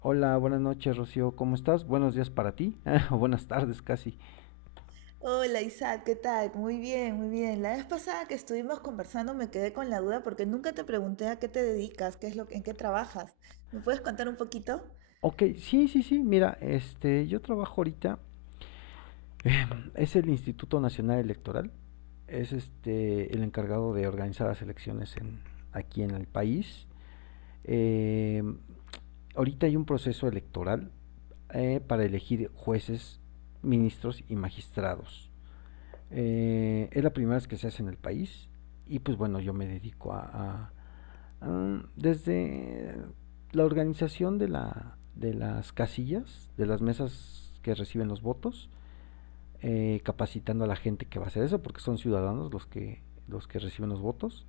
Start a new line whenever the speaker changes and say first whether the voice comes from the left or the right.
left: Hola, buenas noches, Rocío. ¿Cómo estás? Buenos días para ti, o buenas tardes casi.
right: Hola Isaac, ¿qué tal? Muy bien, muy bien. La vez pasada que estuvimos conversando me quedé con la duda porque nunca te pregunté a qué te dedicas, qué es lo, en qué trabajas. ¿Me puedes contar un poquito?
left: Ok, sí. Mira, yo trabajo ahorita. Es el Instituto Nacional Electoral. Es el encargado de organizar las elecciones en, aquí en el país. Eh, ahorita hay un proceso electoral para elegir jueces, ministros y magistrados. Es la primera vez que se hace en el país. Y pues bueno, yo me dedico a desde la organización de las casillas, de las mesas que reciben los votos, capacitando a la gente que va a hacer eso, porque son ciudadanos los que reciben los votos,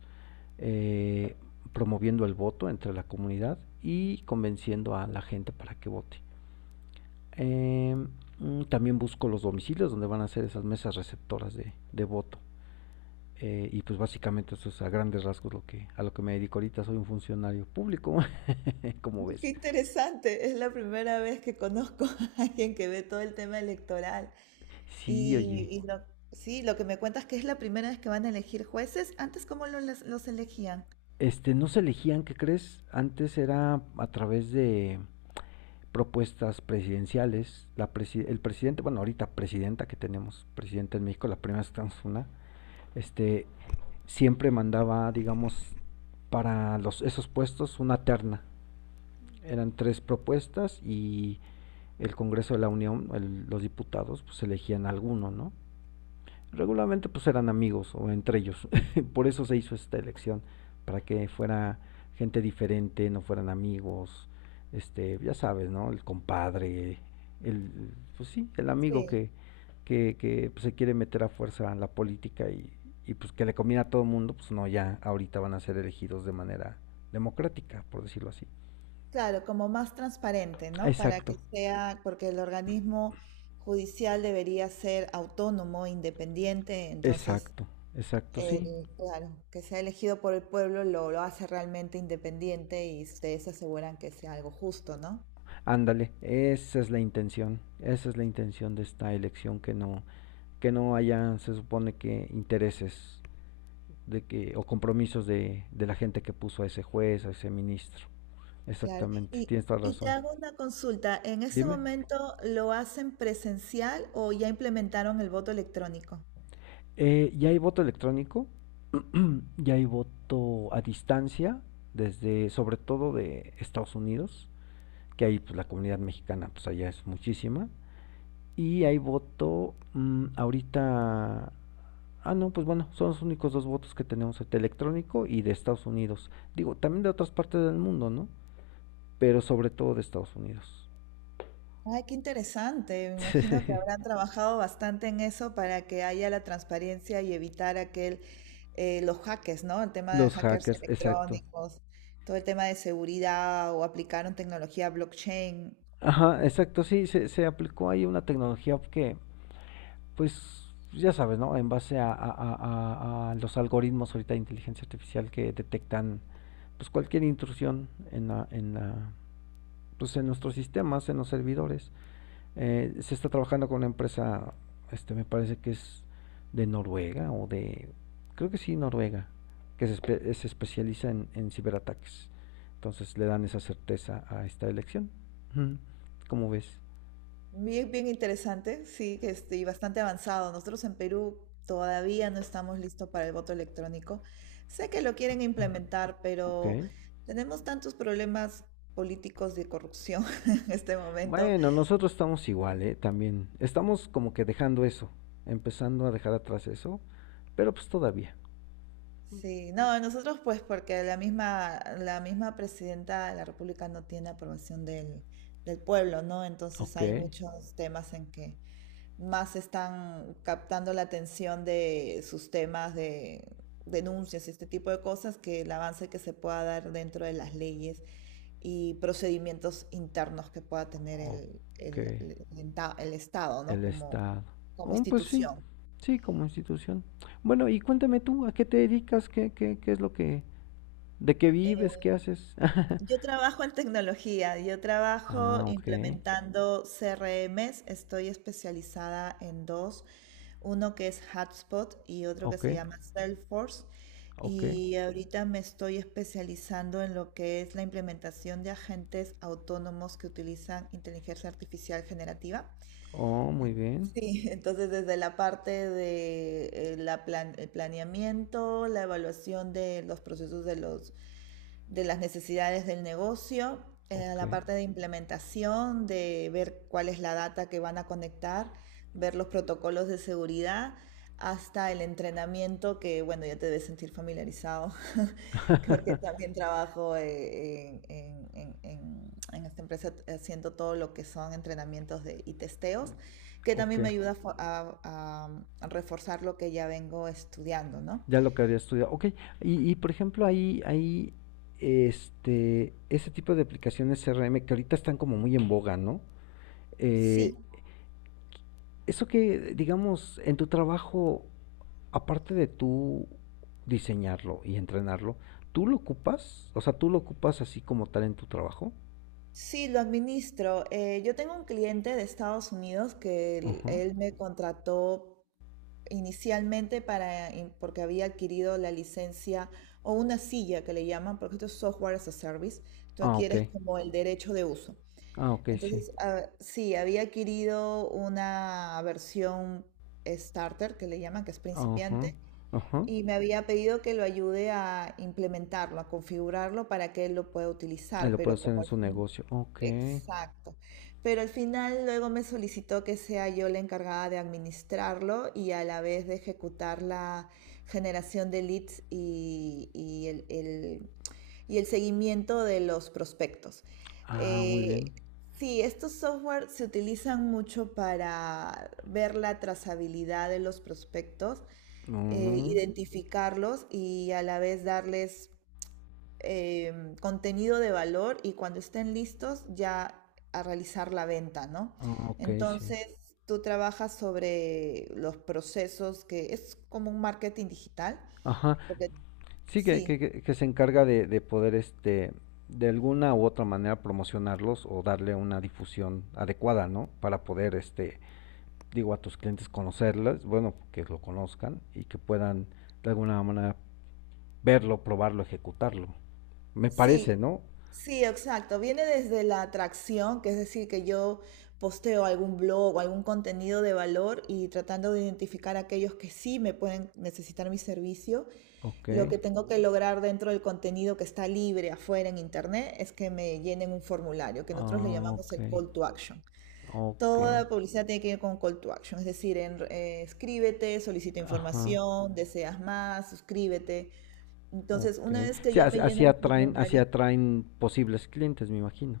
left: eh, promoviendo el voto entre la comunidad y convenciendo a la gente para que vote. Eh, también busco los domicilios donde van a ser esas mesas receptoras de voto. Y pues básicamente eso es a grandes rasgos a lo que me dedico ahorita. Soy un funcionario público, como
right: Qué
left: ves.
right: interesante, es la primera vez que conozco a alguien que ve todo el tema electoral.
left: Sí,
right: Y,
left: oye.
right: y lo- sí, lo que me cuentas que es la primera vez que van a elegir jueces. Antes, ¿cómo los elegían?
left: Este, no se elegían, ¿qué crees? Antes era a través de propuestas presidenciales. La presi El presidente, bueno, ahorita presidenta que tenemos, presidenta en México, la primera vez una, este, siempre mandaba, digamos, para esos puestos una terna. Eran tres propuestas y el Congreso de la Unión, los diputados, pues elegían alguno, ¿no? Regularmente pues eran amigos o entre ellos. Por eso se hizo esta elección, para que fuera gente diferente, no fueran amigos, este, ya sabes, ¿no? El compadre, el, pues sí, el amigo
right: Sí.
left: que pues, se quiere meter a fuerza en la política y pues que le conviene a todo el mundo, pues no, ya ahorita van a ser elegidos de manera democrática, por decirlo así.
right: Claro, como más transparente, ¿no? Para
left: Exacto,
right: que sea, porque el organismo judicial debería ser autónomo, independiente, entonces,
left: exacto, exacto, sí.
right: claro, que sea elegido por el pueblo lo hace realmente independiente y ustedes aseguran que sea algo justo, ¿no?
left: Ándale, esa es la intención, esa es la intención de esta elección que no haya, se supone que intereses de que, o compromisos de la gente que puso a ese juez, a ese ministro.
right: Claro.
left: Exactamente,
right: Y,
left: tienes toda
right: y te
left: razón.
right: hago una consulta, ¿en este
left: Dime.
right: momento lo hacen presencial o ya implementaron el voto electrónico?
left: Ya hay voto electrónico, ya hay voto a distancia, desde, sobre todo de Estados Unidos, que ahí pues, la comunidad mexicana, pues allá es muchísima. Y hay voto mmm, ahorita Ah, no, pues bueno, son los únicos dos votos que tenemos, el electrónico y de Estados Unidos. Digo, también de otras partes del mundo, ¿no? Pero sobre todo de Estados Unidos.
right: Ay, qué interesante. Me imagino que habrán trabajado bastante en eso para que haya la transparencia y evitar aquel, los hackers, ¿no? El tema de
left: Los
right: hackers
left: hackers, exacto.
right: electrónicos, todo el tema de seguridad o aplicaron tecnología blockchain.
left: Ajá,
right: ¿No?
left: exacto, sí, se aplicó ahí una tecnología que, pues, ya sabes, ¿no? En base a los algoritmos ahorita de inteligencia artificial que detectan, pues, cualquier intrusión en la, pues, en nuestros sistemas, en los servidores. Se está trabajando con una empresa, este, me parece que es de Noruega o de, creo que sí, Noruega, que se especializa en ciberataques. Entonces le dan esa certeza a esta elección. ¿Cómo ves?
right: Bien, bien interesante, sí, y bastante avanzado. Nosotros en Perú todavía no estamos listos para el voto electrónico. Sé que lo quieren implementar,
left: Ok.
right: pero tenemos tantos problemas políticos de corrupción en este momento.
left: Bueno, nosotros estamos igual, ¿eh? También. Estamos como que dejando eso, empezando a dejar atrás eso, pero pues todavía.
right: Sí, no, nosotros pues porque la misma presidenta de la República no tiene aprobación del pueblo, ¿no? Entonces
left: Ok,
right: hay muchos temas en que más están captando la atención de sus temas de denuncias y este tipo de cosas que el avance que se pueda dar dentro de las leyes y procedimientos internos que pueda tener el,
left: ok.
right: el- el enta- el Estado, ¿no?
left: El
right: Como,
left: Estado.
right: como
left: Oh, pues sí,
right: institución.
left: sí, como institución. Bueno, y cuéntame tú, ¿a qué te dedicas? ¿ Qué es lo que... ¿De qué vives? ¿Qué haces?
right: Yo trabajo en tecnología, yo trabajo
left: Ah, ok,
right: implementando CRMs, estoy especializada en dos, uno que es Hotspot y otro que
left: ok,
right: se llama Salesforce.
left: ok.
right: Y ahorita me estoy especializando en lo que es la implementación de agentes autónomos que utilizan inteligencia artificial generativa.
left: Oh, muy
right: Sí,
left: bien,
right: entonces desde la parte de el planeamiento, la evaluación de los procesos de las necesidades del negocio,
left: ok.
right: la parte de implementación, de ver cuál es la data que van a conectar, ver los protocolos de seguridad, hasta el entrenamiento, que bueno, ya te debes sentir familiarizado, porque también trabajo en esta empresa haciendo todo lo que son entrenamientos de, y testeos, que
left: Ok,
right: también me ayuda a, a reforzar lo que ya vengo estudiando, ¿no?
left: ya lo que había estudiado. Ok, y por ejemplo, este, ese tipo de aplicaciones CRM que ahorita están como muy en boga, ¿no?
right: Sí.
left: Eh, eso que, digamos, en tu trabajo aparte de tú diseñarlo y entrenarlo, ¿tú lo ocupas? O sea, ¿tú lo ocupas así como tal en tu trabajo?
right: Sí, lo administro. Yo tengo un cliente de Estados Unidos que él,
left: Ajá.
right: él me contrató inicialmente porque había adquirido la licencia o una silla que le llaman, porque esto es software as a service. Tú
left: Ah, ok.
right: adquieres como el derecho de uso.
left: Ah, ok, sí.
right: Entonces, ah, sí, había adquirido una versión starter que le llaman, que es
left: Ajá.
right: principiante,
left: Ajá.
right: y me había pedido que lo ayude a implementarlo, a configurarlo para que él lo pueda
left: Ahí
right: utilizar,
left: lo puede
right: pero
left: hacer
right: como
left: en
right: al
left: su
right: fin.
left: negocio. Ok.
right: Exacto. Pero al final luego me solicitó que sea yo la encargada de administrarlo y a la vez de ejecutar la generación de leads y el seguimiento de los prospectos.
left: Ah, muy bien.
right: Eh, sí, estos software se utilizan mucho para ver la trazabilidad de los prospectos,
left: Mm.
right: identificarlos y a la vez darles contenido de valor y cuando estén listos ya a realizar la venta, ¿no?
left: Ah, ok, sí.
right: Entonces, tú trabajas sobre los procesos, que es como un marketing digital,
left: Ajá.
right: porque
left: Sí,
right: sí,
left: que se encarga de poder, este, de alguna u otra manera promocionarlos o darle una difusión adecuada, ¿no? Para poder, este, digo, a tus clientes conocerlas, bueno, que lo conozcan y que puedan de alguna manera verlo, probarlo, ejecutarlo. Me parece,
right: sí,
left: ¿no?
right: sí, exacto. Viene desde la atracción, que es decir, que yo posteo algún blog o algún contenido de valor y tratando de identificar a aquellos que sí me pueden necesitar mi servicio.
left: Ok,
right: Lo que tengo que lograr dentro del contenido que está libre afuera en internet es que me llenen un formulario, que nosotros le
left: ah,
right: llamamos
left: ok,
right: el call to action.
left: ok,
right: Toda publicidad tiene que ir con call to action, es decir, escríbete, solicita
left: ajá,
right: información, deseas más, suscríbete. Entonces,
left: ok.
right: una vez que
left: Sí,
right: ya me llenan el
left: así
right: formulario.
left: atraen posibles clientes, me imagino.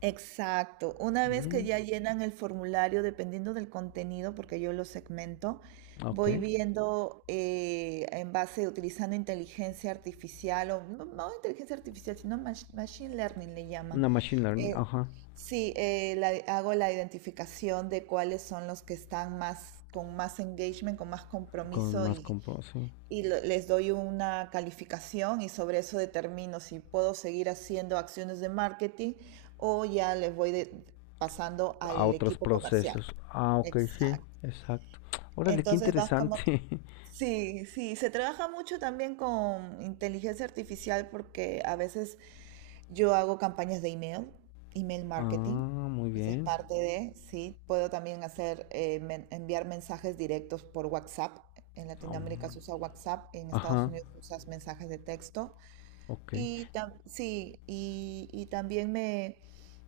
right: Exacto. Una vez que
left: Mm,
right: ya llenan el formulario, dependiendo del contenido, porque yo lo segmento,
left: ok,
right: voy viendo en base, utilizando inteligencia artificial, o no, no inteligencia artificial, sino machine learning le llaman.
left: una machine learning,
right: Eh,
left: ajá,
right: sí, eh, la- Hago la identificación de cuáles son los que están más, con más engagement, con más
left: con
right: compromiso
left: más compro, sí.
right: y les doy una calificación y sobre eso determino si puedo seguir haciendo acciones de marketing o ya les voy pasando
left: A
right: al
left: otros
right: equipo comercial.
left: procesos. Ah, ok, sí,
right: Exacto.
left: exacto. Órale, qué
right: Entonces vas como...
left: interesante.
right: Sí, sí, se trabaja mucho también con inteligencia artificial porque a veces yo hago campañas de email, email marketing.
left: Ah, muy
right: Esa es
left: bien.
right: parte de, sí. Puedo también hacer, enviar mensajes directos por WhatsApp. En Latinoamérica
left: Um,
right: se usa WhatsApp, en Estados
left: Ajá.
right: Unidos usas mensajes de texto.
left: Ok.
right: Sí, y también me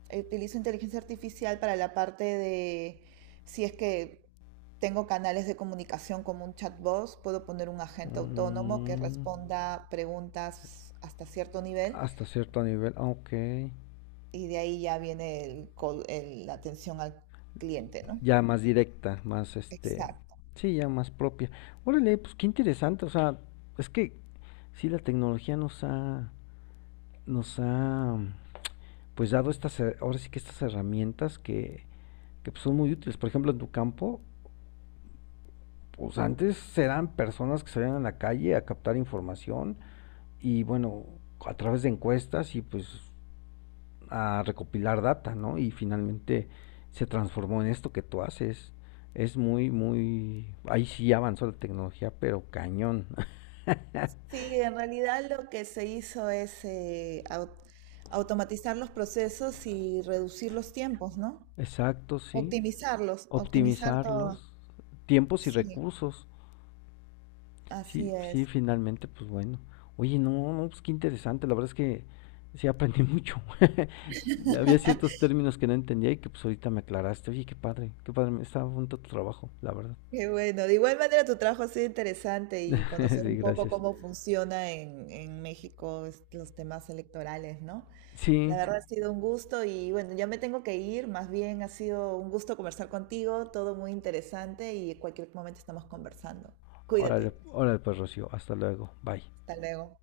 right: utilizo inteligencia artificial para la parte de, si es que tengo canales de comunicación como un chatbot, puedo poner un agente autónomo que
left: Mm,
right: responda preguntas hasta cierto nivel
left: hasta cierto nivel, ok.
right: y de ahí ya viene la atención al cliente, ¿no?
left: Ya más directa, más este.
right: Exacto.
left: Sí, ya más propia. Órale, pues qué interesante. O sea, es que sí, la tecnología nos ha, pues dado estas, ahora sí que estas herramientas que pues, son muy útiles. Por ejemplo, en tu campo, pues antes eran personas que salían a la calle a captar información y bueno, a través de encuestas y pues a recopilar data, ¿no? Y finalmente se transformó en esto que tú haces. Es Ahí sí avanzó la tecnología, pero cañón.
right: Sí, en realidad lo que se hizo es automatizar los procesos y reducir los tiempos, ¿no?
left: Exacto, sí.
right: Optimizarlos, optimizar
left: Optimizar
right: todo.
left: los tiempos y
right: Sí,
left: recursos. Sí,
right: así
left: sí,
right: es.
left: finalmente, pues bueno. Oye, no, no, pues qué interesante. La verdad es que sí aprendí mucho. Había ciertos términos que no entendía y que pues ahorita me aclaraste. Oye, qué padre, qué padre. Estaba junto a tu trabajo, la verdad.
right: Qué bueno. De igual manera, tu trabajo ha sido interesante y conocer
left: Sí,
right: un poco
left: gracias.
right: cómo funciona en México los temas electorales, ¿no? La
left: Sí,
right: verdad ha sido un gusto y bueno, ya me tengo que ir, más bien ha sido un gusto conversar contigo, todo muy interesante y en cualquier momento estamos conversando.
left: órale,
right: Cuídate,
left: órale pues Rocío, hasta luego, bye.
right: hasta luego.